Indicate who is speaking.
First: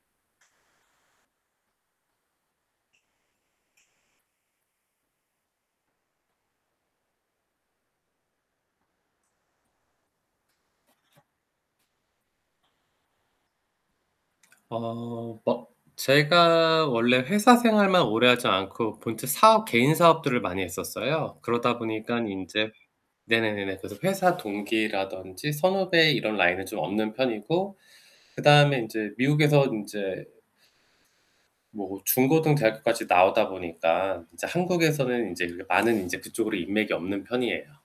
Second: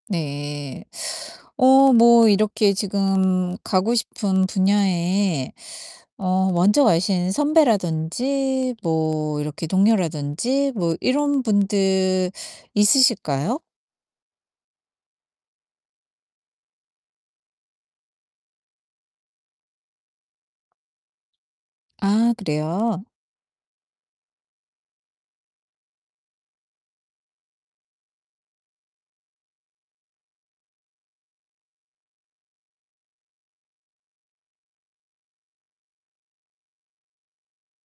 Speaker 1: 네. 어 뭐 이렇게 지금 가고 싶은 분야에 어 먼저 가신 선배라든지 뭐 이렇게 동료라든지 뭐 이런 분들 있으실까요?
Speaker 2: 어. 어 제가 원래 회사 생활만 오래하지 않고 본체 사업, 개인사업들을 많이 했었어요. 그러다 보니깐
Speaker 1: 아
Speaker 2: 인제
Speaker 1: 그래요?
Speaker 2: 네네네네 그래서 회사 동기라든지 선후배 이런 라인은 좀 없는 편이고 그 다음에 인제 미국에서 인제 뭐 중고등 대학교까지 나오다 보니까 인제 한국에서는 인제 그게 많은 인제 그쪽으로 인맥이 없는 편이에요.